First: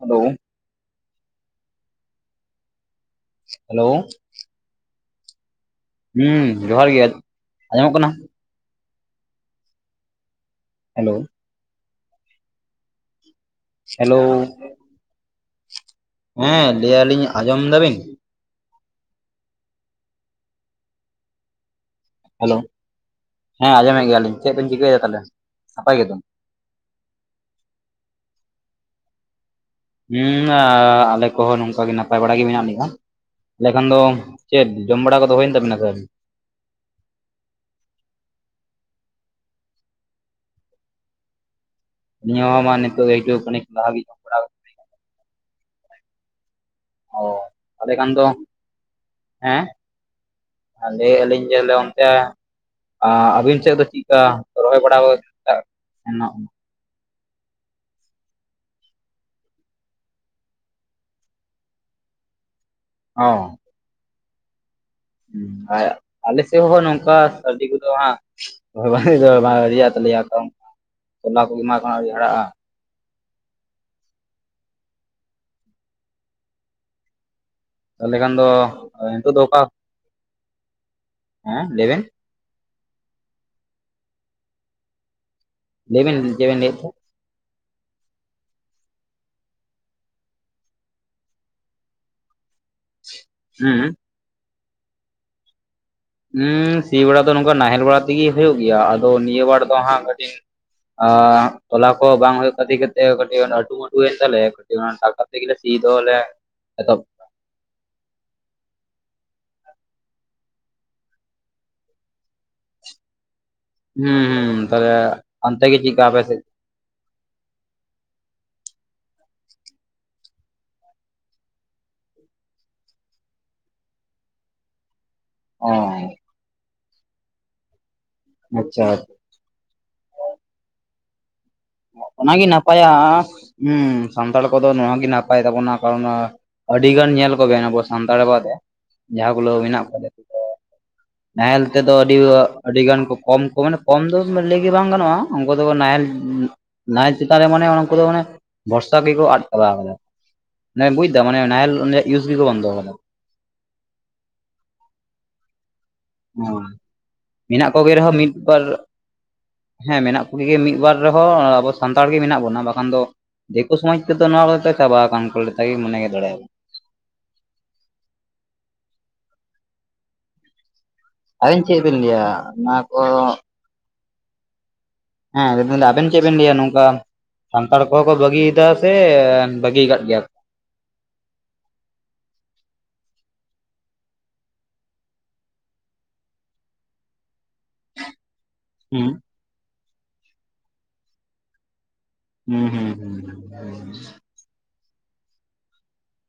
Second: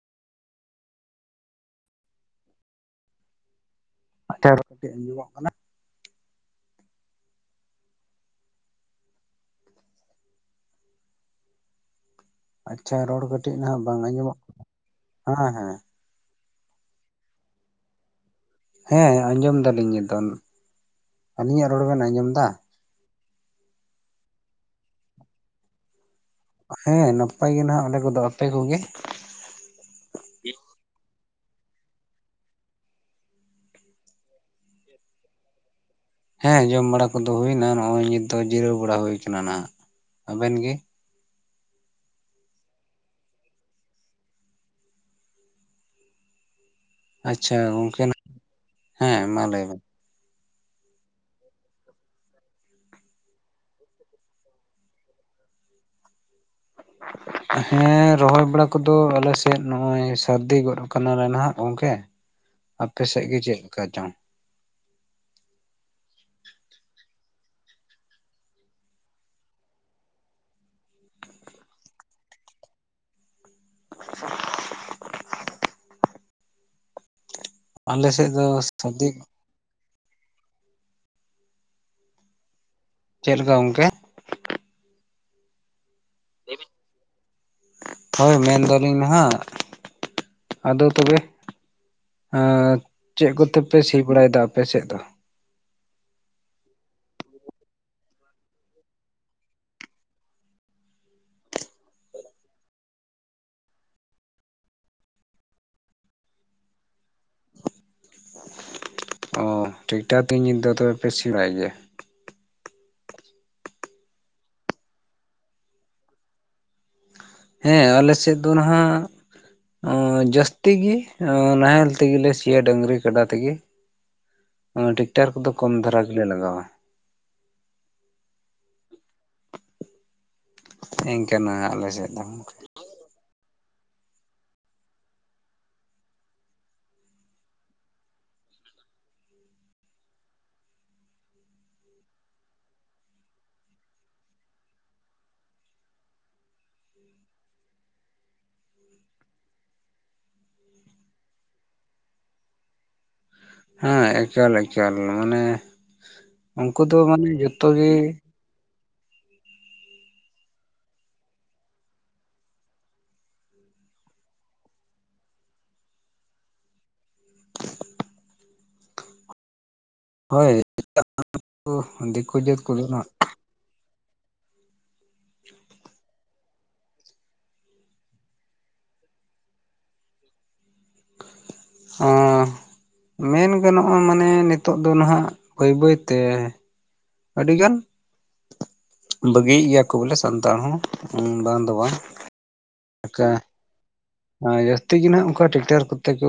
Hello. Hello. [unintelligible] ᱠᱟᱹᱴᱤᱡ ᱟᱸᱡᱚᱢᱚᱜ ᱠᱟᱱᱟ᱾ ᱦᱩᱸ ᱡᱚᱦᱟᱨ ᱜᱮ ᱟᱸᱡᱚᱢᱚᱜ ᱠᱟᱱᱟ? ᱦᱮᱞᱳ᱾ ᱟᱪᱪᱷᱟ ᱨᱚᱲ ᱠᱟᱹᱴᱤᱡ ᱱᱟᱦᱟᱸᱜ ᱵᱟᱝ ᱦᱮᱞᱳ ᱟᱸᱡᱚᱢᱚᱜ ᱠᱟᱱᱟ ᱦᱮᱸ ᱦᱮᱸ᱾ ᱦᱮᱸ ᱞᱟᱹᱭᱭᱟᱞᱤᱧ ᱟᱸᱡᱚᱢ ᱫᱟ ᱵᱤᱱ? ᱦᱮᱸ ᱟᱸᱡᱚᱢ ᱫᱟᱞᱤᱧ ᱧᱤᱛᱚᱝ ᱟᱞᱤᱧᱟᱜ ᱨᱚᱲ ᱵᱮᱱ ᱟᱸᱡᱚᱢ ᱫᱟ? ᱦᱮᱞᱳ ᱦᱮᱸ ᱟᱸᱡᱚᱢᱮᱫ ᱜᱮᱭᱟᱞᱤᱧ ᱪᱮᱫ ᱵᱮᱤᱱ ᱪᱤᱠᱟᱹᱭᱮᱫᱟ, ᱛᱟᱦᱚᱞᱮ ᱱᱟᱯᱟᱭ ᱜᱮᱛᱚ? ᱦᱮᱸ ᱱᱟᱯᱟᱭ ᱜᱮ ᱱᱟᱦᱟᱸᱜ ᱟᱞᱮ ᱠᱚᱫᱚ, ᱟᱯᱮ ᱠᱚᱜᱮ? ᱦᱩᱸ ᱟ ᱟᱞᱮ ᱠᱚᱦᱚᱸ ᱱᱚᱝᱠᱟᱟᱜᱮ ᱱᱟᱯᱟᱭ ᱵᱟᱲᱟ ᱜᱮ ᱢᱮᱱᱟᱜ ᱞᱮᱭᱟ᱾ ᱛᱟᱦᱮᱞᱮ ᱠᱷᱟᱱ ᱫᱚ ᱪᱮᱫ ᱡᱚᱢ ᱵᱟᱲᱟ ᱠᱚᱫᱚ ᱦᱩᱭᱮᱱ ᱛᱟᱵᱤᱱᱟ ᱥᱮ ᱟᱣᱨᱤ? ᱦᱮᱸ ᱡᱚᱢ ᱵᱟᱲᱟ ᱠᱚᱫᱚ ᱦᱩᱭᱱᱟ ᱱᱚᱭᱚᱭ ᱱᱤᱛ ᱫᱚ ᱡᱤᱨᱟᱹᱣ ᱵᱟᱲᱟ ᱦᱩᱭ ᱠᱟᱱᱟ ᱱᱟᱱᱟᱜ, ᱟᱵᱮᱱ ᱜᱮ? ᱱᱤᱭᱟᱹ ᱦᱚᱸ ᱢᱟ ᱱᱤᱛᱚᱜ ᱟᱹᱭᱠᱟᱹᱜ ᱠᱷᱟᱱᱤᱠ ᱞᱟᱦᱟ ᱦᱟᱵᱤᱡ ᱚ ᱟᱪᱪᱷᱟ ᱛᱟᱦᱚᱞᱮ ᱜᱚᱝᱠᱮ ᱠᱷᱟᱱ ᱫᱚ, ᱢᱟ ᱞᱟᱹᱭ ᱦᱮᱸ? ᱵᱮᱱ ᱞᱟᱹᱭᱮᱫ ᱟᱞᱤᱧ ᱡᱮ ᱚᱱᱛᱮ ᱟᱸ ᱟᱵᱤᱱ ᱥᱮᱫ ᱫᱚ ᱪᱮᱫᱠᱟ ᱨᱚᱦᱚᱭ ᱵᱟᱲᱟ [unintelligible] ᱥᱮᱱᱚᱜ ᱦᱮᱸ ᱨᱚᱦᱚᱭ ᱵᱟᱲᱟ ᱠᱚᱫᱚ ᱟᱞᱮᱥᱮᱫ ᱱᱚᱭᱚᱭ ᱥᱟᱹᱨᱫᱤ ᱜᱚᱫᱽ ᱟᱠᱟᱱᱟᱞᱮ ᱱᱟᱦᱟᱜ ᱜᱚᱝᱠᱮ᱾ [inaudible] ᱟᱯᱮ ᱥᱮᱫ ᱜᱮ ᱪᱮᱫ ᱞᱮᱠᱟ ᱪᱚᱝ? ᱩᱸ ᱟᱜ ᱟᱞᱮ ᱥᱮᱫ ᱦᱚᱸ ᱱᱚᱝᱠᱟ ᱥᱟᱹᱨᱫᱤ ᱠᱚᱫᱚ ᱦᱟᱸᱜ, ᱨᱚᱦᱚᱭ ᱫᱚ ᱵᱟᱝ ᱟᱣᱨᱤᱭᱟ ᱛᱟᱞᱮᱭᱟ ᱜᱚᱢᱠᱮ, ᱛᱚᱞᱟ ᱠᱚᱜᱮ ᱦᱟᱸᱜ ᱟᱣᱨᱤ ᱦᱟᱨᱟᱜᱼᱟ᱾ [inaudible] ᱟᱞᱮ ᱛᱟᱦᱚᱞᱮ ᱥᱮᱫ ᱠᱷᱟᱱ ᱫᱚ ᱥᱟᱹᱨᱫᱤ ᱱᱤᱛᱚᱜᱜ ᱫᱚ ᱚᱠᱟ, ᱦᱮᱸ ᱞᱟᱹᱭᱵᱮᱱ? ᱪᱮᱫ ᱞᱮᱠᱟ ᱜᱚᱝᱠᱮ᱾ ᱞᱟᱹᱭᱵᱮᱱ ᱪᱮᱫ ᱵᱮᱮᱱ ᱞᱟᱹᱭᱮᱫ ᱛᱟᱦᱮᱸᱫ᱾ ᱦᱳᱭ ᱢᱮᱱᱫᱟᱞᱤᱧ ᱱᱟᱦᱟᱸᱜ ᱟᱫᱚ ᱛᱚᱵᱮ ᱟᱻ ᱪᱮᱫ ᱠᱚᱛᱮᱯᱮ ᱦᱩᱸ ᱥᱤ ᱵᱟᱲᱟᱭ ᱫᱟ ᱟᱯᱮᱥᱮᱫ ᱫᱚ? ᱦᱩᱸ ᱥᱤ ᱵᱟᱲᱟ ᱫᱚ ᱱᱚᱝᱠᱟ ᱱᱟᱦᱮᱞ ᱵᱟᱲᱟ ᱛᱮᱜᱮ ᱦᱩᱭᱩᱜᱭᱳ ᱜᱮᱭᱟ ᱟᱫᱚ ᱱᱤᱭᱟᱹ ᱵᱮᱟᱲ ᱫᱚ ᱦᱟᱸᱜ ᱠᱟᱹᱴᱤᱡ ᱟᱸᱜ ᱛᱚᱞᱟ ᱠᱚ ᱵᱟᱝ ᱦᱩᱭᱩᱜ ᱠᱷᱟᱹᱛᱤᱨ ᱠᱟᱛᱮ ᱠᱟᱹᱴᱤᱡ ᱟᱹᱴᱩᱢᱟᱹᱴᱩᱭᱮᱱ ᱛᱟᱞᱮᱭᱟ ᱠᱟᱹᱴᱤᱡ ᱴᱟᱠᱴᱟᱨ ᱛᱮᱜᱮ ᱥᱤ ᱫᱚᱞᱮ ᱮᱛᱚᱦᱚᱵ ᱚ ᱴᱷᱤᱠᱴᱷᱟᱠ ᱛᱤᱧ ᱧᱤᱫᱟᱹ ᱛᱚᱵᱮ ᱯᱮ ᱥᱮᱲᱟᱭ ᱜᱮᱭᱟ? ᱦᱩᱸ ᱦᱩᱸ ᱛᱟᱦᱚᱞᱮ ᱚᱱᱛᱮ ᱜᱮ ᱪᱮᱜᱠᱟ ᱟᱯᱮ ᱥᱮᱫ ᱦᱮᱸ ᱟᱞᱮᱥᱮᱫ ᱫᱚ ᱱᱟᱦᱟᱸᱜ ᱟᱸ ᱡᱟᱹᱥᱛᱤ ᱜᱤ ᱟᱹ ᱱᱟᱦᱮᱞ ᱛᱤᱜᱤᱞᱮ ᱥᱤᱭᱟ ᱰᱟᱝᱨᱤ ᱠᱟᱰᱟ ᱛᱤᱜᱤ᱾ [inaudible] ᱟᱸ ᱴᱮᱠᱴᱟᱨ ᱠᱚᱫᱚ ᱚ ᱠᱚᱢ ᱫᱷᱟᱨᱟ ᱜᱮᱞᱮ ᱞᱟᱜᱟᱣᱟ᱾ ᱟᱪᱪᱷᱟ᱾ ᱮᱝᱠᱟᱱᱟᱹ ᱟᱞᱮ ᱥᱮᱫ ᱫᱚ ᱚᱱᱟᱜᱮ ᱜᱚᱝᱠᱮ᱾ ᱱᱟᱯᱟᱭᱟ ᱟᱸᱥ ᱥᱟᱱᱛᱟᱲ ᱠᱚᱫᱚ ᱱᱚᱣᱟᱣᱟᱜ ᱜᱮ ᱱᱟᱯᱟᱭ ᱛᱟᱵᱚᱱᱟ, ᱠᱟᱨᱚᱱ ᱟᱹᱰᱤᱜᱟᱱ ᱧᱮᱞ ᱠᱚᱵᱮᱱ ᱟᱵᱚ ᱥᱟᱱᱛᱟᱲ ᱵᱫᱮ ᱡᱟᱦᱟᱸ ᱜᱩᱞᱳᱹ ᱢᱮᱱᱟᱜ ᱠᱚᱣᱟ ᱡ ᱫᱚ ᱱᱟᱦᱮᱞ ᱛᱮᱫᱚ ᱟᱹᱰᱤ ᱟᱹᱰᱤ ᱜᱟᱱ ᱠᱚ ᱠᱚᱢ ᱠᱚ ᱢᱟᱱᱮ ᱠᱚᱢ ᱫᱚ ᱞᱟᱹᱭ ᱜᱮ ᱵᱟᱝ ᱜᱟᱱᱚᱜᱼᱟ ᱩᱱᱠᱩ ᱫᱚᱠᱚ ᱱᱟᱦᱮᱞ ᱱᱟᱦᱮᱞ ᱪᱮᱛᱟᱱ ᱨᱮ ᱢᱟᱱᱮ ᱚᱱᱠᱩᱫᱚ ᱢᱟᱱᱮ ᱵᱷᱚᱨᱥᱟ ᱜᱮᱠᱚ ᱟᱫ ᱪᱟᱵᱟ ᱠᱟᱫᱟ ᱢᱟᱱᱮ ᱵᱩᱡᱽ ᱫᱟᱢ ᱢᱟᱱᱮ ᱱᱟᱦᱮᱞ ᱚᱱᱮ ᱤᱭᱩᱡ ᱜᱮᱠᱚ ᱵᱚᱱᱫᱚ ᱣᱟᱠᱟᱫᱟ ᱦᱮᱸ ᱮᱠᱟᱞ ᱮᱠᱟᱞ ᱢᱟᱱᱮ ᱩᱱᱠᱩ ᱫᱚ ᱢᱟᱱᱮ ᱡᱚᱛᱚ ᱜᱮ ᱢᱤᱫᱵᱟᱨ ᱦᱮᱸ ᱢᱮᱱᱟᱜ ᱠᱩᱜᱤ ᱜᱮ ᱢᱤᱫ ᱵᱟᱨ ᱨᱮᱦᱚᱸ ᱟᱵᱚ ᱥᱟᱱᱛᱟᱲ ᱜᱮ ᱢᱮᱱᱟᱜ ᱵᱚᱱᱟ ᱵᱟᱠᱷᱟᱱ ᱫᱚ ᱫᱤᱠᱩ ᱥᱚᱢᱟᱡᱽ ᱛᱮᱫᱚ ᱱᱚᱣᱟ ᱪᱟᱵᱟ ᱟᱠᱟᱱ [unintelligible] ᱢᱚᱱᱮ ᱜᱮ ᱫᱟᱲᱮᱭᱟᱜᱵ [unintelligible] ᱦᱳᱭ ᱟᱵᱮᱱ ᱪᱮᱫ ᱵᱮᱱ ᱞᱟᱹᱭᱟ ᱫᱤᱠᱩ ᱡᱟᱹᱛ ᱱᱚᱣᱟ ᱠᱚᱫᱚ ᱠᱚ ᱦᱟᱸ ᱦᱮᱸ ᱟᱵᱮᱱ ᱪᱮᱜᱵᱮᱱ ᱞᱟᱹᱭᱟ ᱱᱚᱝᱠᱟ ᱥᱟᱱᱛᱟᱲ ᱠᱚᱦᱚᱸ ᱠᱚ ᱵᱟᱹᱜᱤᱭᱮᱫᱟ ᱥᱮ ᱵᱟᱹᱜᱤ ᱠᱟᱫ ᱜᱮᱭᱟ ᱠᱚ [unintelligible] ᱢᱮᱱ ᱜᱟᱱᱚᱜᱼᱟ ᱢᱟᱱᱮ ᱱᱤᱛᱚᱜ ᱫᱚ ᱱᱟᱦᱟᱜ ᱵᱟᱹᱭ ᱵᱟᱹᱭᱛᱮ ᱟᱹᱰᱤ ᱜᱟᱱ ᱦᱩᱸ ᱵᱟᱹᱜᱤᱭᱮᱜ ᱜᱮᱭᱟ ᱠᱚ ᱵᱚᱞᱮ ᱥᱟᱱᱛᱟᱲ ᱦᱚᱸ ᱵᱟᱝ ᱫᱚ ᱵᱟᱝ ᱦᱩᱸ ᱦᱩᱸ ᱦᱩᱸ ᱡᱟᱹᱥᱛᱤ ᱜᱮ ᱱᱟᱸᱜ ᱚᱱᱠᱟ ᱴᱮᱠᱴᱟᱨ ᱠᱚᱛᱮ ᱠᱚ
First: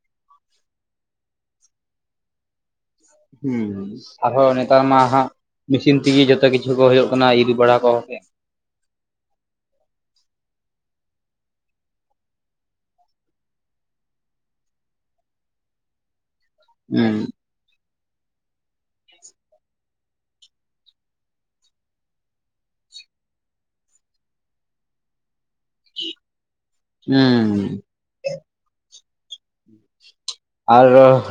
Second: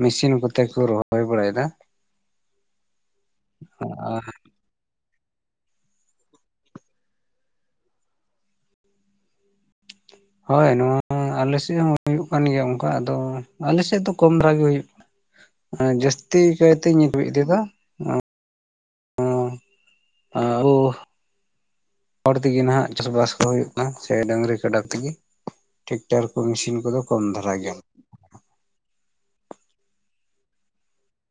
ᱢᱮᱥᱤᱱ ᱠᱚᱛᱮᱠᱚ ᱨᱚᱦᱚᱭ ᱵᱟᱲᱟᱭᱮᱫᱟ ᱦᱩᱸ ᱟᱨ ᱟᱨᱦᱚᱸ ᱱᱮᱛᱟᱨ ᱢᱟ ᱦᱟᱸᱜ ᱢᱮᱥᱤᱱ ᱛᱤᱜᱤ ᱡᱚᱛᱚ ᱠᱤᱪᱷᱩ ᱠᱚ ᱦᱩᱭᱩᱜ ᱠᱟᱱᱟ ᱤᱨ ᱵᱟᱲᱟ ᱠᱚ [unintelligible] ᱦᱳᱭ ᱱᱚᱣᱟ ᱟᱞᱮᱥᱮᱜ ᱦᱚᱸ ᱦᱩᱭᱩᱜ ᱠᱟᱱ ᱜᱮᱭᱟ ᱚᱱᱠᱟ ᱟᱫᱚ ᱟᱞᱮᱥᱮᱜ ᱫᱚ ᱠᱚᱢ ᱫᱷᱟᱨᱟ ᱜᱮ ᱦᱩᱭᱩᱜ ᱠᱟᱱᱟ ᱡᱟᱹᱥᱛᱤ ᱠᱟᱭᱛᱤᱧ ᱦᱩᱸ ᱦᱩᱭ ᱤᱫᱤᱭ ᱫᱟᱜ [unintelligible] ᱦᱚᱲ ᱛᱮᱜᱮ ᱱᱟᱦᱟᱜ ᱪᱟᱥᱵᱟᱥ ᱠᱚ ᱦᱩᱭᱩᱜ ᱠᱟᱱᱟ ᱥᱮ ᱰᱟᱹᱟᱝᱨᱤ ᱠᱟᱰᱟᱠ ᱛᱮᱜᱮ ᱴᱮᱠᱴᱟᱨ ᱠᱚ ᱢᱮᱥᱤᱱ ᱠᱚᱫᱚ ᱠᱚᱢ ᱦᱩᱸ ᱫᱷᱟᱨᱟ ᱜᱮᱭᱟ ᱟᱨ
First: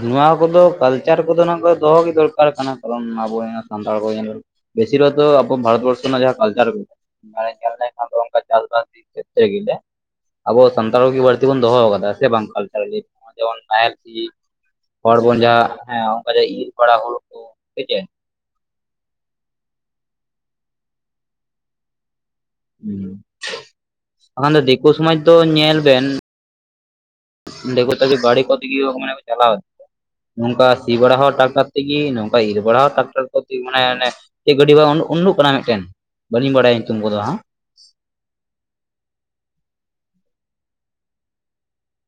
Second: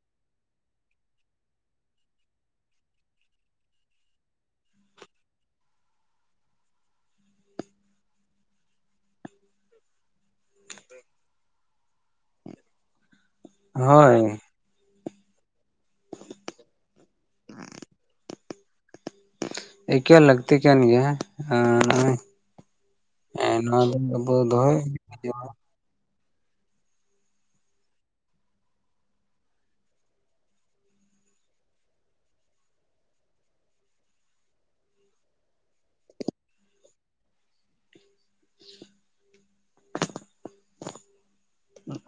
ᱱᱚᱣᱟ ᱠᱚᱫᱚ ᱠᱟᱞᱪᱟᱨ ᱠᱚᱫᱚ ᱱᱚᱣᱟ ᱠᱚ ᱫᱚᱦᱚ ᱜᱮ ᱫᱚᱨᱠᱟᱨ ᱠᱟᱱᱟ ᱠᱟᱨᱚᱱ ᱟᱵᱚ ᱥᱟᱱᱛᱟᱲ ᱠᱚ ᱧᱮᱞᱮᱞ ᱵᱮᱥᱤᱨ ᱵᱷᱟᱜ ᱟᱵᱚ ᱵᱷᱟᱨᱚᱛ ᱵᱚᱨᱥᱚ ᱨᱮᱱᱟᱜ ᱡᱟᱦᱟᱸ ᱠᱟᱞᱪᱟᱨ ᱠᱚ ᱵᱟᱭ ᱧᱮᱞ ᱞᱮᱱᱠᱷᱟᱱ [unintelligible] ᱟᱵᱚ ᱥᱟᱱᱛᱟᱲ ᱠᱚᱜᱮ ᱵᱟᱹᱲᱛᱤ ᱵᱚᱱ ᱫᱚᱦᱚ ᱠᱟᱫᱟ ᱥᱮ ᱵᱟᱝ ᱠᱟᱞᱪᱟᱨ ᱫᱤᱠ ᱫᱤᱭᱮ ᱱᱚᱭᱚ ᱡᱮᱢᱚᱱ ᱱᱟᱦᱮᱞ ᱥᱤ ᱦᱳᱭ ᱦᱚᱲ ᱵᱚᱱ ᱡᱟᱦᱟᱸ ᱦᱮᱸ ᱚᱱᱠᱟ ᱤᱨ ᱵᱟᱲᱟ ᱦᱳᱲᱳᱠᱚ ᱥᱮ ᱪᱮᱫ ᱮᱠᱟᱞ ᱞᱟᱹᱠᱛᱤ ᱠᱟᱱ ᱜᱮᱭᱟ ᱦᱩᱸ ᱦᱮᱸ ᱱᱚᱣᱟ ᱫᱚ ᱟᱵᱚ ᱵᱟᱠᱷᱟᱱ ᱫᱚ ᱫᱚᱦᱚᱭ ᱫᱤᱠᱩ ᱥᱚᱢᱟᱡᱽ ᱫᱚ ᱧᱮᱞ ᱵᱮᱱ [unintelligible] ᱱᱚᱝᱠᱟ ᱥᱤ ᱵᱟᱲᱟ ᱦᱚᱸ ᱴᱨᱟᱠᱴᱟᱨ ᱛᱮᱜᱤ ᱱᱚᱝᱠᱟ ᱤᱨ ᱵᱟᱲ ᱦᱚᱸ ᱴᱨᱟᱠᱴᱟᱨ ᱠᱚᱛᱮ ᱢᱟᱱᱮ ᱚᱱᱮ ᱪᱮᱫ ᱜᱟᱹᱰᱤ ᱵᱟᱝ ᱩᱰᱩᱜ ᱠᱟᱱᱟ ᱢᱤᱫᱴᱮᱱ ᱵᱟᱹᱞᱤᱧ ᱵᱟᱲᱟᱭᱟ ᱧᱩᱛᱩᱢ ᱠᱚᱫᱚ ᱦᱟᱸᱜ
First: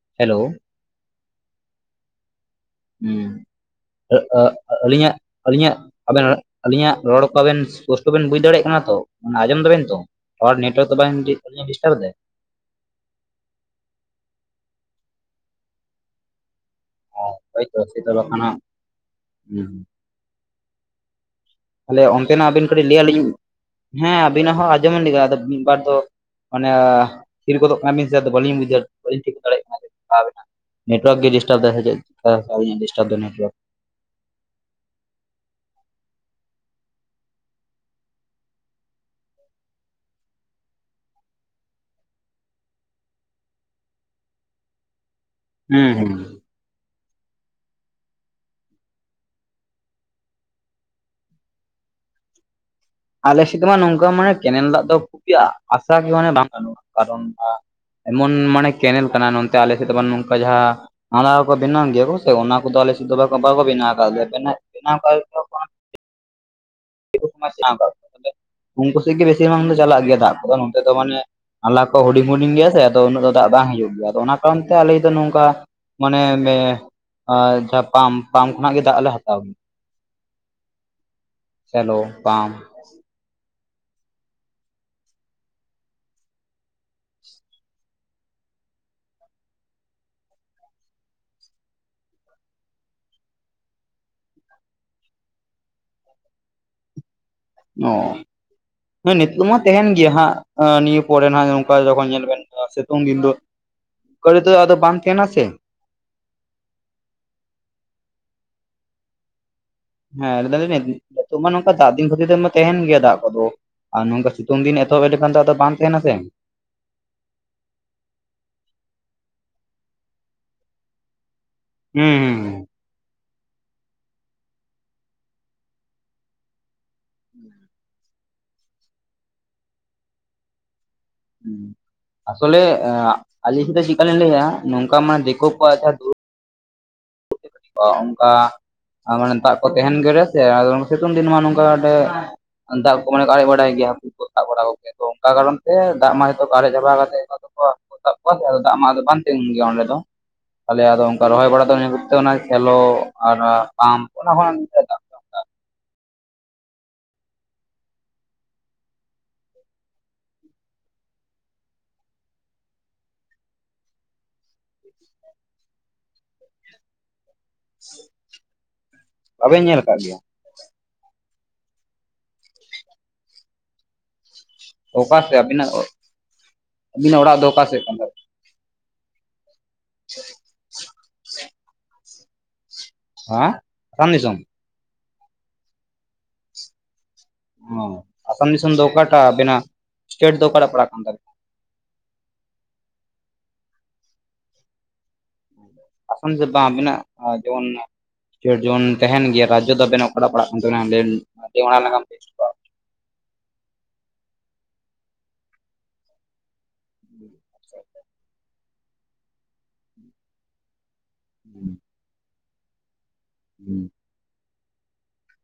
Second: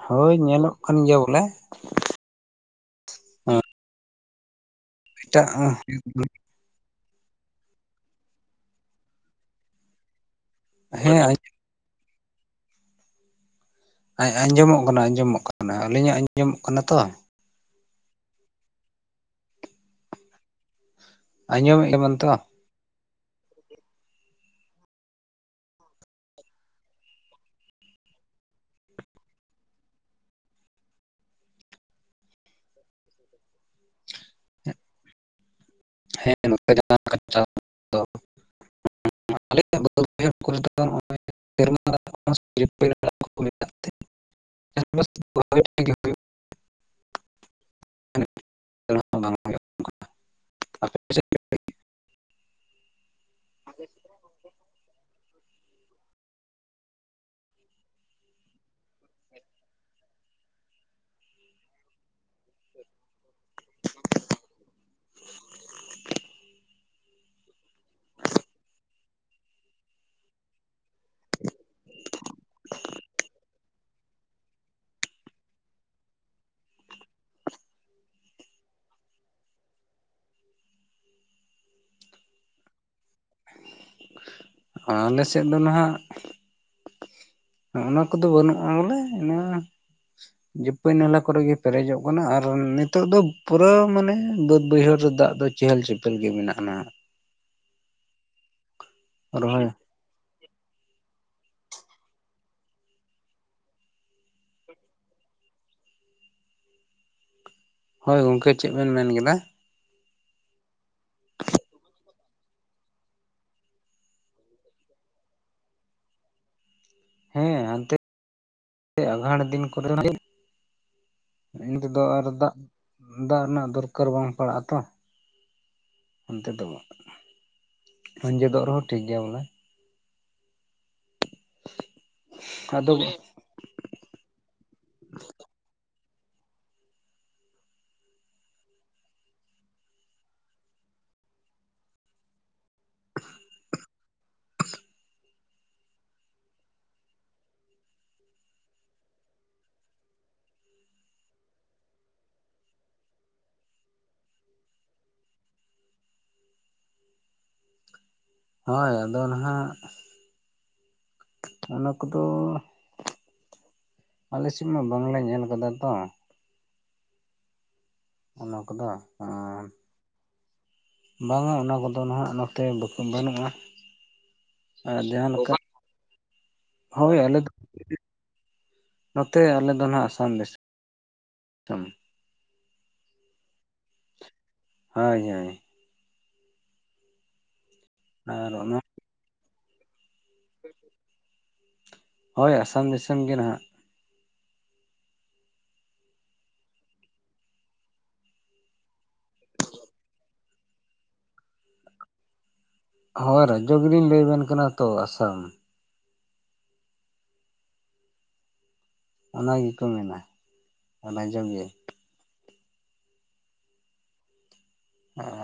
ᱦᱳᱭ ᱦᱮᱞᱳ ᱧᱮᱞᱚᱜ ᱠᱟᱱ ᱜᱮᱭᱟ ᱵᱚᱞᱮ ᱟᱹᱞᱤᱧᱟᱜ ᱮᱴᱟᱜ ᱟᱹᱞᱤᱧᱟᱜ ᱟᱵᱮᱱ ᱟᱞᱤᱧᱟᱜ ᱨᱚᱲ ᱠᱚ ᱟᱵᱮᱱ ᱯᱩᱥᱴᱟᱹ ᱵᱮᱱ ᱵᱩᱡ ᱫᱟᱲᱮᱭᱟᱜ ᱠᱟᱱᱟ ᱛᱚ ᱟᱸᱡᱚᱢ ᱫᱟᱵᱮᱱ ᱛᱚ ᱱᱮᱴᱣᱟᱨᱠ ᱛᱚ ᱵᱟᱭ ᱦᱮᱸ ᱰᱤᱥᱴᱟᱵ ᱫᱟ ᱟᱸᱡᱚᱢᱚᱜ ᱠᱟᱱᱟ ᱟᱸᱡᱚᱢᱚᱜ ᱠᱟᱱᱟ ᱟᱹᱞᱤᱧᱟᱜ ᱟᱸᱡᱚᱢᱚᱜ ᱠᱟᱱᱟ ᱛᱚ ᱦᱳᱭ ᱛᱚ ᱥᱮ ᱛᱚ ᱵᱟᱝᱠᱷᱟᱱ ᱦᱟᱸ ᱟᱸᱡᱚᱢᱮᱫ ᱛᱟᱦᱞᱮ ᱜᱮᱭᱟᱵᱮᱱ ᱛᱚ ᱚᱱᱛᱮᱱᱟᱜ ᱟᱵᱤᱱ ᱠᱟᱹᱴᱤᱡ ᱞᱟᱹᱭᱟᱞᱤᱧ [inaudible] ᱦᱮᱸ ᱟᱵᱤᱱᱟᱜ ᱦᱚᱸ ᱟᱸᱡᱚᱢ ᱟᱞᱤᱧ ᱟᱫᱚ ᱢᱤᱫᱵᱟᱨ ᱫᱚ ᱢᱟᱱᱮ ᱛᱷᱤᱨ ᱜᱚᱫᱚᱜ ᱠᱟᱱᱟᱵᱤᱱ ᱥᱮ ᱵᱟᱞᱤᱧ ᱵᱩᱡᱷᱟᱹᱣ ᱵᱟᱹᱞᱤᱧ ᱴᱷᱤᱠᱟ ᱫᱟᱲᱮᱭᱟᱜ ᱠᱟᱱᱟ [unintelligible] ᱱᱮᱴᱣᱟᱨᱠ ᱜᱮ ᱰᱤᱥᱴᱟᱨᱵᱫᱟᱭ ᱥᱮ ᱪᱮᱫ ᱟᱹᱞᱤᱧᱟᱜ ᱜᱮ ᱰᱤᱥᱴᱟᱨᱵ ᱫᱟᱭ ᱱᱮᱴᱣᱟᱨᱠ [unintelligible] [unintelligible] [unintelligible] ᱴᱷᱤᱠ ᱜᱮ ᱦᱩᱭᱩᱜ ᱦᱩᱸᱦᱩ [unintelligible] ᱟᱞᱮᱥᱮᱫᱢᱟ ᱱᱚᱝᱠᱟ ᱢᱟᱱᱮ ᱠᱮᱱᱮᱞ ᱫᱟᱜ ᱫᱚ ᱠᱷᱩᱵ ᱟᱥᱟ ᱜᱮ ᱢᱟᱱᱮ ᱵᱟᱝ ᱜᱟᱱᱚᱜᱼᱟ ᱠᱟᱨᱚᱱ ᱮᱢᱚᱱ ᱢᱟᱱᱮ ᱠᱮᱱᱮᱞ ᱠᱟᱱᱟ ᱱᱚᱛᱮ ᱟᱞᱮᱥᱮᱫ ᱡᱮᱢᱚᱱ ᱱᱚᱝᱠᱟ ᱡᱟᱦᱟᱸ ᱱᱟᱞᱟ ᱠᱚ ᱵᱮᱱᱟᱣ ᱜᱮᱭᱟ ᱠᱚ ᱚᱱᱟ ᱠᱚᱫᱚ ᱟᱞᱮᱥᱮᱫ ᱫᱚ ᱵᱟᱠᱚ ᱵᱮᱱᱟᱣ ᱠᱟᱫ ᱞᱮᱭᱟ ᱵᱮᱱᱟᱣ ᱟᱠᱟᱫ [unintelligible] ᱩᱱᱠᱩ ᱥᱮᱡ ᱜᱮ ᱵᱮᱥᱤᱨ ᱵᱷᱟᱜ ᱫᱚ ᱪᱟᱞᱟᱜ ᱜᱮᱭᱟ ᱫᱟᱜ ᱠᱚᱫᱚ ᱱᱚᱛᱮ ᱫᱚ ᱢᱟᱱᱮ ᱱᱟᱞᱟ ᱠᱚ ᱦᱩᱰᱤᱧ ᱦᱩᱰᱤᱧ ᱜᱮᱭᱟ ᱥᱮ ᱟᱫᱚ ᱩᱱᱟᱹᱜ ᱫᱚ ᱫᱟᱜ ᱵᱟᱝ ᱦᱤᱡᱩᱜ ᱜᱮᱭᱟ, ᱚᱱᱟ ᱠᱟᱨᱚᱱ ᱛᱮ ᱟᱞᱮ ᱫᱚ ᱱᱚᱝᱠᱟ ᱢᱟᱱᱮ ᱡᱟᱦᱟᱸ ᱯᱟᱢᱯ ᱯᱟᱢ ᱠᱷᱚᱱᱟᱜ ᱜᱮ ᱫᱟᱜ ᱞᱮ ᱦᱟᱛᱟᱣ ᱪᱟᱞᱳ ᱯᱟᱢ ᱟᱞᱮ ᱥᱮᱫ ᱫᱚ ᱱᱟᱜ ᱚᱱᱟ ᱠᱚᱫᱚ ᱵᱟᱹᱱᱩᱜᱼᱟ ᱵᱚᱞᱮ ᱤᱱᱟᱹ ᱡᱟᱹᱯᱟᱹᱭ ᱱᱟᱞᱟ ᱠᱚᱨᱮ ᱜᱮ ᱯᱮᱨᱮᱡᱚᱜ ᱠᱟᱱᱟ ᱟᱨ ᱱᱤᱛᱚᱜ ᱫᱚ ᱯᱩᱨᱟᱹ ᱢᱟᱱᱮ ᱵᱟᱹᱫ ᱵᱟᱹᱭᱦᱟᱹᱲ ᱨᱮ ᱫᱟᱜ ᱫᱚ ᱪᱮᱦᱮᱞ ᱪᱮᱯᱮᱞ ᱜᱮ ᱢᱮᱱᱟᱜᱼᱟᱱᱟᱜ ᱚ, ᱱᱤᱛ ᱢᱟ ᱨᱚᱦᱚᱭ ᱛᱟᱦᱮᱸᱱ ᱜᱮ ᱤᱭᱟᱹ ᱦᱟᱸᱜ ᱱᱤᱭᱟᱹ ᱯᱚᱨᱮ ᱱᱟᱜ ᱱᱚᱝᱠᱟ ᱡᱚᱠᱷᱚᱱ ᱧᱮᱞ ᱵᱮᱱ ᱥᱤᱛᱩᱝ ᱫᱤᱱ ᱫᱚ ᱚᱱᱠᱟ ᱛᱚ ᱟᱫᱚ ᱵᱟᱝ ᱛᱟᱦᱮᱸᱱᱟ ᱥᱮ᱾ ᱦᱳᱭ ᱜᱚᱝᱠᱮ ᱪᱮᱫ ᱵᱮᱱ ᱢᱮᱱ ᱠᱮᱫᱟ? ᱦᱮᱸ ᱞᱟᱹᱭ [unintelligible] ᱱᱚᱝᱠᱟ ᱫᱟᱜ ᱫᱤᱱ ᱠᱷᱟᱹᱛᱤᱨ ᱛᱮᱢᱟ ᱛᱟᱦᱮᱸᱱ ᱜᱮᱭᱟ ᱫᱟᱜ ᱠᱚᱫᱚ ᱟᱨ ᱱᱚᱝᱠᱟ ᱥᱤᱛᱩᱝ ᱫᱤᱱ ᱮᱛᱚᱦᱚᱵ ᱞᱮᱠᱷᱟᱱ ᱫᱚ ᱟᱫᱚ ᱵᱟᱝ ᱛᱟᱦᱮᱱᱟ ᱥᱮ ᱦᱮᱸ ᱦᱟᱱᱛᱮ ᱟᱸᱜᱷᱟᱲ ᱫᱤᱱ ᱠᱚᱨᱮ ᱤᱱᱟᱹ ᱛᱮᱫᱚ ᱦᱩᱸ ᱟᱨ ᱫᱟᱜ ᱦᱩᱸ ᱫᱟᱜ ᱨᱮᱱᱟᱜ ᱫᱚᱨᱠᱟᱨ ᱵᱟᱝ ᱯᱟᱲᱟᱜᱼᱟ ᱛᱚ, ᱚᱱᱛᱮ ᱫᱚ ᱦᱟᱸᱡᱮᱫᱚᱜ ᱨᱮᱦᱚᱸ ᱴᱷᱤᱠ ᱜᱮᱭᱟ ᱵᱚᱞᱮ᱾ ᱟᱥᱚᱞᱮ ᱟᱫᱚ ᱟᱞᱤᱧ ᱫᱚ ᱪᱮᱠᱟᱞᱤᱧ ᱞᱟᱹᱭᱟ ᱱᱚᱝᱠᱟ ᱢᱟᱱᱮ ᱫᱤᱠᱩ ᱠᱚ ᱟᱪᱪᱷᱟ ᱫᱩᱵ ᱚ ᱚᱱᱠᱟ ᱟᱨ ᱢᱟᱱᱮ ᱫᱟᱜ ᱠᱚ ᱛᱟᱦᱮᱸᱱ ᱜᱮ ᱨᱮ ᱥᱮ ᱥᱤᱛᱩᱝ ᱫᱤᱱ ᱢᱟ ᱱᱚᱝᱠᱟ ᱫᱟᱜ ᱠᱚ ᱢᱚᱱᱮ [unintelligible] ᱵᱟᱰᱟᱭ ᱜᱮᱭᱟ ᱠᱚ ᱥᱟᱵ ᱵᱟᱲᱟ ᱠᱚᱜᱮᱭᱟ ᱛᱚ ᱚᱱᱠᱟ ᱠᱟᱨᱚᱱ ᱛᱮ ᱫᱟᱜ ᱢᱟ ᱱᱤᱛᱚᱜ ᱟᱨᱮᱡ ᱪᱟᱵᱟᱣ ᱠᱟᱛᱮ ᱛᱚᱠᱚ ᱥᱟᱵ ᱠᱚᱣᱟ ᱟᱫᱚ ᱫᱟᱜ ᱢᱟ ᱟᱫᱚ ᱵᱟᱝ ᱛᱤᱸᱜᱩᱱ ᱜᱮᱭᱟ ᱚᱸᱰᱮ ᱫᱚ ᱛᱟᱦᱚᱞᱮ ᱟᱫᱚ ᱚᱱᱠᱟ ᱨᱚᱦᱚᱭ ᱵᱟᱲᱟ ᱫᱚ ᱚᱱᱟ ᱥᱮᱞᱳ ᱟᱨ ᱯᱟᱢᱯ ᱚᱱᱟ ᱠᱷᱟᱱ ᱫᱟᱜ ᱦᱳᱭ ᱟᱫᱚ ᱱᱟᱦᱟᱜ ᱚᱱᱟ ᱠᱚᱫᱚ ᱟᱞᱮᱥᱮᱫ ᱢᱟ ᱵᱟᱝᱞᱮ ᱧᱮᱞ ᱠᱟᱫᱟ ᱛᱚ᱾ [unintelligible] ᱚᱱᱟ ᱠᱚᱫᱚ ᱟ ᱻ ᱠᱟᱜ ᱜᱮᱭᱟ ᱵᱟᱝᱟ ᱚᱱᱟ ᱠᱚᱫᱚ ᱱᱟᱦᱟᱜ ᱱᱚᱛᱮ ᱵᱟᱠᱚ ᱵᱟᱹᱱᱩᱜᱼᱟ᱾ ᱟᱨ ᱚᱠᱟ ᱡᱟᱦᱟᱸ ᱥᱮᱫ ᱞᱮᱠᱟ ᱟᱹᱵᱤᱱᱟᱜ ᱦᱳᱭ ᱟᱹᱵᱤᱱᱟᱜ ᱚᱲᱟᱜ ᱟᱞᱮ ᱫᱚ ᱚᱠᱟ ᱥᱮᱫ ᱠᱟᱱ ᱛᱟᱵᱤᱱᱟ ᱱᱚᱛᱮ ᱟᱞᱮ ᱫᱚ ᱦᱟᱜ ᱟᱥᱟᱢ ᱫᱤᱥᱚᱢ᱾ ᱦᱟ ᱟᱥᱟᱢ ᱫᱤᱥᱚᱢ ᱦᱟᱭ ᱦᱳᱭ ᱚ ᱟᱥᱟᱢ ᱟᱨ ᱫᱤᱥᱚᱢ ᱚᱱᱟ ᱫᱚ ᱚᱠᱟᱴᱟᱜ ᱟᱵᱤᱱᱟᱜ ᱥᱴᱮᱴ ᱫᱚ ᱚᱠᱟᱴᱟᱜ ᱯᱟᱲᱦᱟᱜ ᱠᱟᱱ ᱛᱟᱵᱤᱱᱟ? ᱦᱳᱭ ᱟᱥᱟᱢ ᱫᱤᱥᱚᱢ ᱜᱮ ᱱᱟᱦᱟᱜ᱾ ᱟᱥᱚᱱ ᱫᱚ ᱵᱟᱝ ᱟᱵᱤᱱᱟᱜ ᱡᱮᱢᱚᱱ ᱪᱚ ᱡᱚᱱ ᱛᱟᱦᱮᱸᱱ ᱜᱮᱭᱟ ᱨᱟᱡᱽᱡᱚ ᱟᱵᱮᱱᱟᱜ ᱚᱠᱟᱴᱟᱜ ᱯᱟᱲᱟᱜ ᱠᱟᱱ ᱛᱟᱵᱮᱱᱟ? [unintelligible] ᱦᱳᱭ ᱨᱟᱡᱽᱡᱚ ᱜᱮᱞᱤᱧ ᱞᱟᱹᱭ ᱟᱵᱮᱱ ᱠᱟᱱᱟ ᱛᱚ ᱟᱥᱟᱢ᱾ [unintelligible] ᱚᱱᱟ ᱜᱮᱠᱚ ᱢᱮᱱᱟ ᱨᱟᱡᱽᱡᱚ ᱜᱮ᱾ ᱦᱩᱸ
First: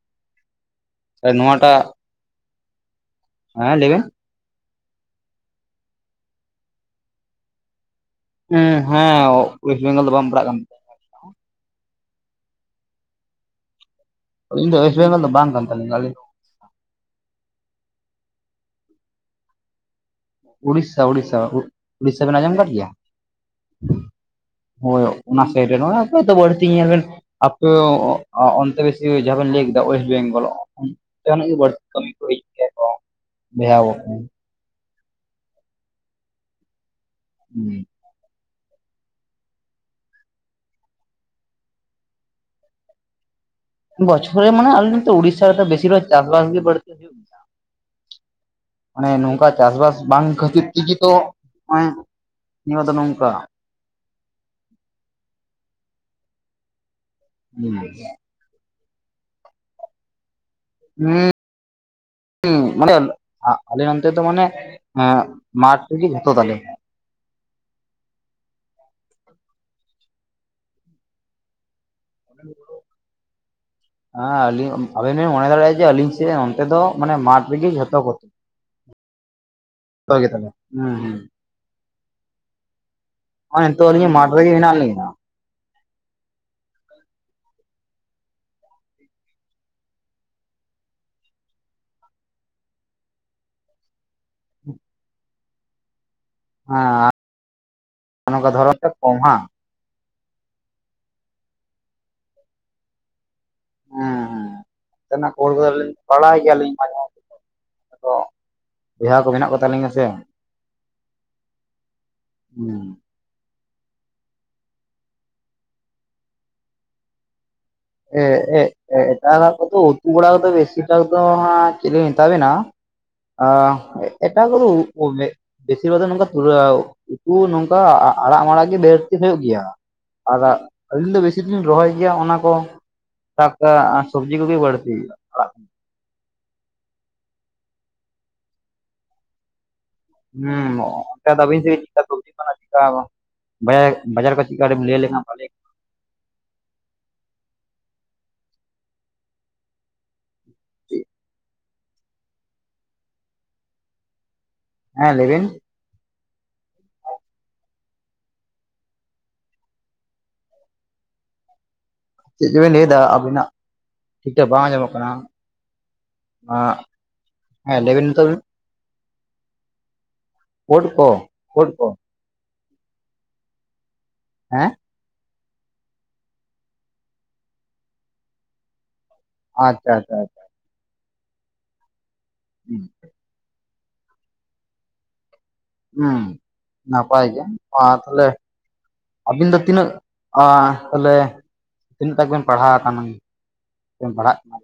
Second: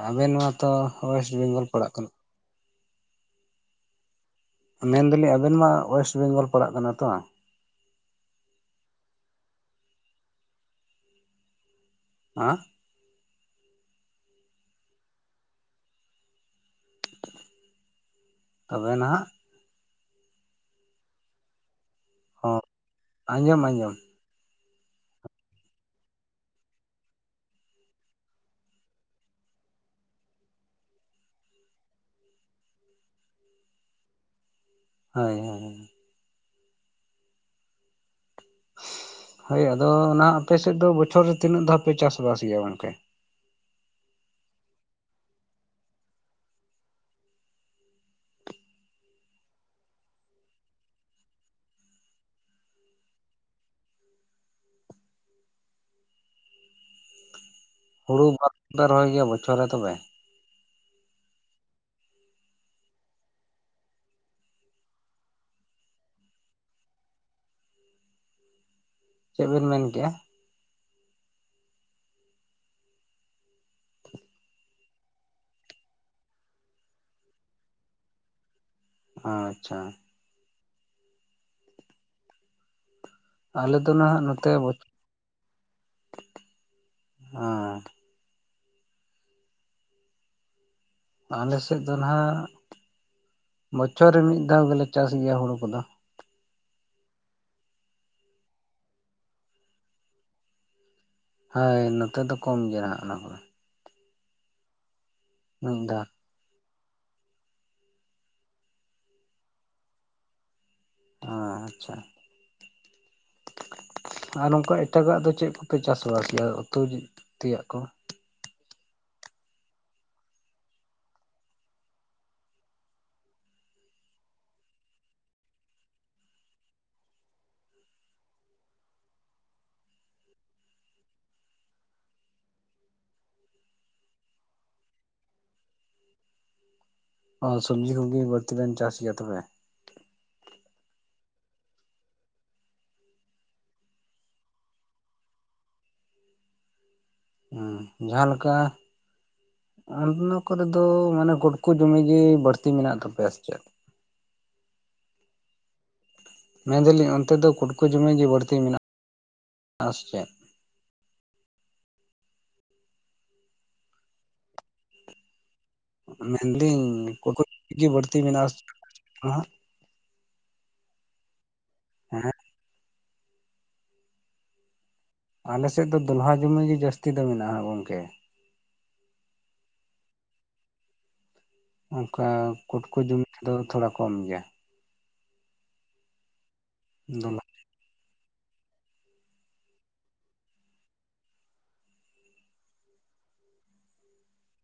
ᱟᱵᱮᱱ ᱢᱟᱛᱚ ᱚᱭᱮᱥᱴ ᱵᱮᱝᱜᱚᱞ ᱯᱟᱲᱟᱜ ᱠᱟᱱᱟ᱾ ᱦᱟᱸ ᱞᱟᱹᱭᱵᱮᱱ᱾ ᱢᱮᱱᱫᱟᱞᱤᱧ ᱟᱵᱮᱱ ᱢᱟ ᱚᱭᱮᱥᱴ ᱵᱮᱝᱜᱚᱞ ᱯᱟᱲᱟᱜ ᱠᱟᱱᱟ ᱛᱚ? ᱦᱩᱸ ᱦᱮᱸ ᱚᱭᱮᱥᱴ ᱵᱮᱝᱜᱚᱞ ᱫᱚ ᱵᱟᱝ ᱯᱟᱲᱟᱜ ᱠᱟᱱ᱾ ᱦᱟᱸ? ᱤᱧ ᱫᱚ ᱚᱭᱮᱥᱴ ᱵᱮᱝᱜᱚᱞ ᱫᱚ ᱵᱟᱝᱠᱟᱱ ᱛᱟᱞᱤᱧᱟ᱾ ᱛᱚᱵᱮ ᱱᱟᱦᱟᱜ? ᱩᱲᱤᱥᱥᱟ, ᱩᱲᱤᱥᱥᱟ, ᱩᱲᱤᱥᱥᱟ ᱵᱮᱱ ᱦᱳᱭ ᱟᱸᱡᱚᱢ ᱟᱠᱟᱫ ᱜᱮᱭᱟ? ᱟᱸᱡᱚᱢ ᱟᱸᱡᱚᱢ ᱦᱳᱭ ᱚᱱᱟ ᱥᱟᱭᱤᱰ ᱨᱮ ᱱᱚᱜᱼᱚᱭ ᱛᱚ ᱵᱟᱹᱲᱛᱤ ᱧᱮᱞ ᱵᱮᱱ ᱟᱯᱮ ᱚᱱᱛᱮ ᱵᱮᱥᱤ ᱡᱟᱦᱟᱸ ᱵᱮᱱ ᱞᱟᱹᱭ ᱠᱮᱫᱟ ᱳᱭᱮᱥᱴ ᱵᱮᱝᱜᱚᱞ᱾ ᱡᱟᱦᱱᱟᱜ ᱜᱮ ᱵᱟᱹᱲᱛᱤ ᱠᱟᱹᱢᱤ ᱠᱚ ᱦᱮᱡ ᱜᱮᱭᱟ ᱠᱚ ᱵᱮᱦᱟ ᱟᱠᱟᱱᱟ᱾ ᱦᱳᱭ ᱦᱳᱭᱻ ᱦᱩᱸ᱾ ᱦᱳᱭ ᱟᱫᱚ ᱚᱱᱟ ᱟᱯᱮ ᱥᱮᱫ ᱫᱚ ᱵᱚᱪᱷᱚᱨ ᱨᱮ ᱛᱤᱱᱟᱹᱜ ᱫᱷᱟᱣ ᱯᱮ ᱪᱟᱥᱵᱟᱥ ᱜᱮᱭᱟ ᱜᱚᱝᱠᱮ? ᱵᱚᱪᱷᱚᱨ ᱨᱮ ᱢᱟᱱᱮ ᱟᱞᱮ ᱱᱚᱛᱮ ᱩᱲᱤᱥᱥᱟ ᱨᱮᱫᱚ ᱵᱮᱥᱤᱨᱟᱜ ᱪᱟᱥ ᱵᱟᱥ ᱜᱮ ᱵᱟᱹᱲᱛᱤ᱾ [unintelligible] ᱢᱟᱱᱮ ᱱᱚᱝᱠᱟ ᱪᱟᱥᱵᱟᱥ ᱵᱟᱝ ᱠᱷᱟᱹᱛᱤᱨ ᱛᱮᱜᱮ ᱛᱚ ᱦᱚᱜᱼᱚᱭ, ᱱᱤᱭᱟᱹᱵᱟᱨ ᱫᱚ ᱱᱚᱝᱠᱟ᱾ ᱦᱩᱸ᱾ ᱛᱤᱱ [unintelligible] ᱨᱚᱦᱚᱭ ᱜᱮᱭᱟ ᱵᱚᱪᱷᱚᱨ ᱨᱮ ᱛᱚᱵᱮ? ᱦᱮᱸ᱾ ᱦᱩᱸ ᱢᱟᱱᱮ ᱟᱞᱮ ᱱᱚᱱᱛᱮ ᱫᱚ ᱢᱟᱱᱮ ᱢᱟᱴᱷ ᱨᱮᱜᱮ ᱡᱷᱚᱛᱚ ᱛᱟᱞᱮ᱾ ᱪᱮᱫ ᱵᱮᱱ ᱢᱮᱱᱠᱮᱜᱼᱟ? [inaudible] ᱦᱮᱸ ᱟᱞᱤᱧ ᱟᱵᱮᱱ ᱵᱮᱱ ᱢᱚᱱᱮ ᱫᱟᱲᱮᱭᱟᱜᱼᱟ, ᱡᱮ ᱟᱞᱤᱧ ᱥᱮᱫ ᱚᱱᱛᱮ ᱫᱚ ᱢᱟᱱᱮ ᱢᱟᱴᱷ ᱨᱮᱜᱮ ᱡᱷᱚᱛᱚ ᱠᱚᱛᱮ᱾ [inaudible] ᱟᱪᱪᱷᱟ᱾ ᱛᱚ ᱜᱮᱛᱟᱞᱮ ᱦᱩᱸ ᱦᱩᱸ᱾ ᱦᱩᱸ ᱱᱚᱜᱼᱚᱭ ᱟᱞᱮ ᱱᱤᱛᱚᱜ ᱫᱚ ᱟᱹᱞᱤᱧ ᱱᱟᱦᱜ ᱢᱟᱴᱷ ᱨᱮᱜᱮ ᱱᱚᱛᱮ ᱦᱮᱱᱟᱜ ᱵᱚᱪᱷᱚᱨ ᱞᱤᱧᱟ [unintelligible] ᱦᱮᱸ᱾ ᱟᱞᱮᱥᱮᱫ ᱫᱚ ᱱᱟᱦᱟᱜ ᱵᱚᱪᱷᱚᱨ ᱨᱮ ᱢᱤᱫ ᱫᱷᱟᱣ ᱜᱮᱞᱮ ᱪᱟᱥ ᱜᱮᱭᱟ ᱦᱩᱲᱩ ᱠᱚᱫᱚ᱾ ᱦᱮᱸ ᱚᱱᱠᱟ ᱫᱷᱚᱨᱚᱱ ᱨᱮ ᱠᱚᱢ ᱦᱟᱝ? ᱦᱳᱭ ᱱᱚᱛᱮ ᱫᱚ ᱠᱚᱢ ᱜᱮᱭᱟ ᱱᱟᱦᱟᱜ ᱚᱱᱟ ᱠᱚᱫᱚ᱾ ᱛᱮᱱᱟᱜ ᱠᱷᱚᱵᱚᱨ ᱠᱚ ᱫᱚ ᱢᱤᱫ ᱞᱤᱧ ᱫᱷᱟᱣ ᱵᱟᱲᱟᱭ ᱜᱮᱭᱟ ᱞᱤᱧ᱾ ᱟᱭᱢᱟ ᱛᱚ ᱵᱚᱭᱦᱟ ᱠᱚ ᱢᱮᱱᱟᱜ ᱠᱚ ᱛᱟᱞᱤᱧᱟ ᱥᱮ᱾ ᱟᱻᱪᱪᱷᱟ᱾ ᱦᱩᱸ᱾ ᱟᱨ ᱱᱚᱝᱠᱟ ᱮᱴᱟᱜᱟᱜ ᱫᱚ ᱪᱮᱫ ᱠᱚᱯᱮ ᱪᱟᱥᱵᱟᱥ ᱠᱮᱭᱟ ᱩᱛᱩ ᱛᱮᱭᱟᱜ ᱠᱚ? ᱮ, ᱮ, ᱮᱴᱟᱜᱟᱜ ᱠᱚᱫᱚ ᱩᱛᱩ ᱵᱟᱲᱟ ᱠᱚᱫᱚ ᱵᱮᱥᱤ ᱵᱷᱟᱜ ᱫᱚ ᱦᱟᱸᱜ ᱪᱮᱫ ᱞᱤᱧ ᱢᱮᱛᱟᱵᱮᱱᱟ ᱟ, ᱮᱴᱟ ᱠᱚᱫᱚ ᱵᱮᱥᱤᱨ ᱵᱷᱟᱜᱽ ᱫᱚ ᱱᱚᱝᱠᱟ ᱛᱩᱨᱟᱣ ᱩᱛᱩ ᱱᱚᱝᱠᱟ ᱟ, ᱟᱲᱟᱜ ᱢᱟᱲᱟᱜ ᱜᱮ ᱵᱟᱹᱲᱛᱤ ᱦᱩᱭᱩᱜ ᱜᱮᱭᱟ᱾ ᱟᱨᱟᱜ ᱟᱹᱞᱤᱧ ᱫᱚ ᱵᱮᱥᱤ ᱫᱚ ᱞᱤᱧ ᱨᱚᱦᱚᱭ ᱜᱮᱭᱟ ᱚᱱᱟ ᱠᱚ ᱴᱟᱠᱟ ᱥᱚᱵᱽᱡᱤ ᱠᱚᱜᱮ ᱵᱟᱲᱛᱤ ᱟᱲᱟᱜ ᱠᱷᱚᱱ, ᱚ ᱥᱚᱵᱽᱡᱤ ᱠᱚᱜᱮ ᱵᱟᱹᱲᱛᱤ ᱵᱮᱱ ᱪᱟᱥ ᱜᱮᱭᱟ ᱛᱚᱵᱮ? ᱦᱩᱸ᱾ [unintelligible] ᱵᱟᱡ ᱵᱟᱡᱟᱨ ᱠᱚ ᱪᱮᱜᱠᱟ ᱠᱟᱴᱤᱢ ᱞᱟᱹᱭ ᱞᱮ ᱠᱷᱟᱱ ᱵᱷᱟᱞᱮ ᱩᱸ ᱡᱟᱦᱟᱸ ᱞᱮᱠᱟ ᱚᱱᱟ ᱠᱚᱨᱮ ᱫᱚ ᱠᱚᱜᱼᱟ? ᱢᱟᱱᱮ ᱜᱳᱰ ᱠᱩ ᱫᱚᱢᱮ ᱜᱮ ᱵᱟᱹᱲᱛᱤ ᱢᱮᱱᱟᱜ ᱛᱟᱯᱮᱭᱟ ᱥᱮ ᱪᱮᱫ? ᱦᱮᱸ ᱞᱟᱹᱭᱵᱤᱱ᱾ ᱢᱮᱱ ᱫᱟᱞᱤᱧ ᱚᱱᱛᱮ ᱫᱚ ᱠᱩᱴᱠᱩ ᱡᱚᱢᱤ ᱜᱮ ᱵᱟᱹᱲᱛᱤ ᱢᱮᱱᱟᱜᱼᱟ ᱥᱮ ᱪᱮᱫ? ᱪᱮᱫ ᱪᱚᱵᱤᱱ ᱞᱟᱹᱭᱮᱫᱟ ᱟᱵᱤᱱᱟᱜ ᱴᱷᱤᱠ ᱴᱷᱟᱠ ᱵᱟᱝ ᱟᱸᱡᱚᱢᱚᱜ ᱠᱟᱱᱟ᱾ ᱟᱸ ᱢᱮᱱᱫᱤᱹᱧ [unintelligible] ᱦᱮᱸ ᱜᱮ ᱞᱟᱹᱭ ᱵᱤᱱ ᱵᱟᱹᱲᱛᱤ ᱱᱤᱛᱚᱜ ᱢᱮᱱᱟᱜᱼᱟ ᱦᱟᱸᱜ? ᱠᱳᱰ ᱠᱚ ᱠᱳᱰ ᱠᱚ ᱦᱮᱸ ᱦᱮᱸ ᱟᱞᱮ ᱥᱮᱫ ᱫᱚᱞᱦᱟ ᱡᱩᱢᱤ ᱜᱮ ᱡᱟᱹᱥᱛᱤ ᱫᱚ ᱢᱮᱱᱟᱜᱼᱟ ᱜᱚᱝᱠᱮ ᱟᱪᱪᱷᱟ ᱟᱪᱪᱷᱟ ᱟᱪᱪᱷᱟ ᱚᱱᱠᱟ ᱠᱩᱴᱠᱚ ᱡᱩᱢᱤ ᱠᱚᱫᱚ ᱛᱷᱚᱲᱟ ᱠᱚᱢ ᱜᱮᱭᱟ ᱦᱩᱸ ᱱᱟᱯᱟᱭ ᱫᱚᱞᱦᱟ ᱜᱮ ᱢᱟ ᱛᱟᱦᱞᱮ ᱟᱹᱵᱤᱱ ᱫᱚ ᱛᱤᱱᱟᱹᱜ ᱟ [unintelligible] ᱛᱤᱱᱟᱹᱜ ᱛᱚᱠ ᱵᱤᱱ ᱯᱟᱲᱦᱟᱣ ᱟᱠᱟᱱᱟ ᱥᱮᱢ ᱯᱟᱲᱦᱟᱜ ᱠᱟᱱᱟ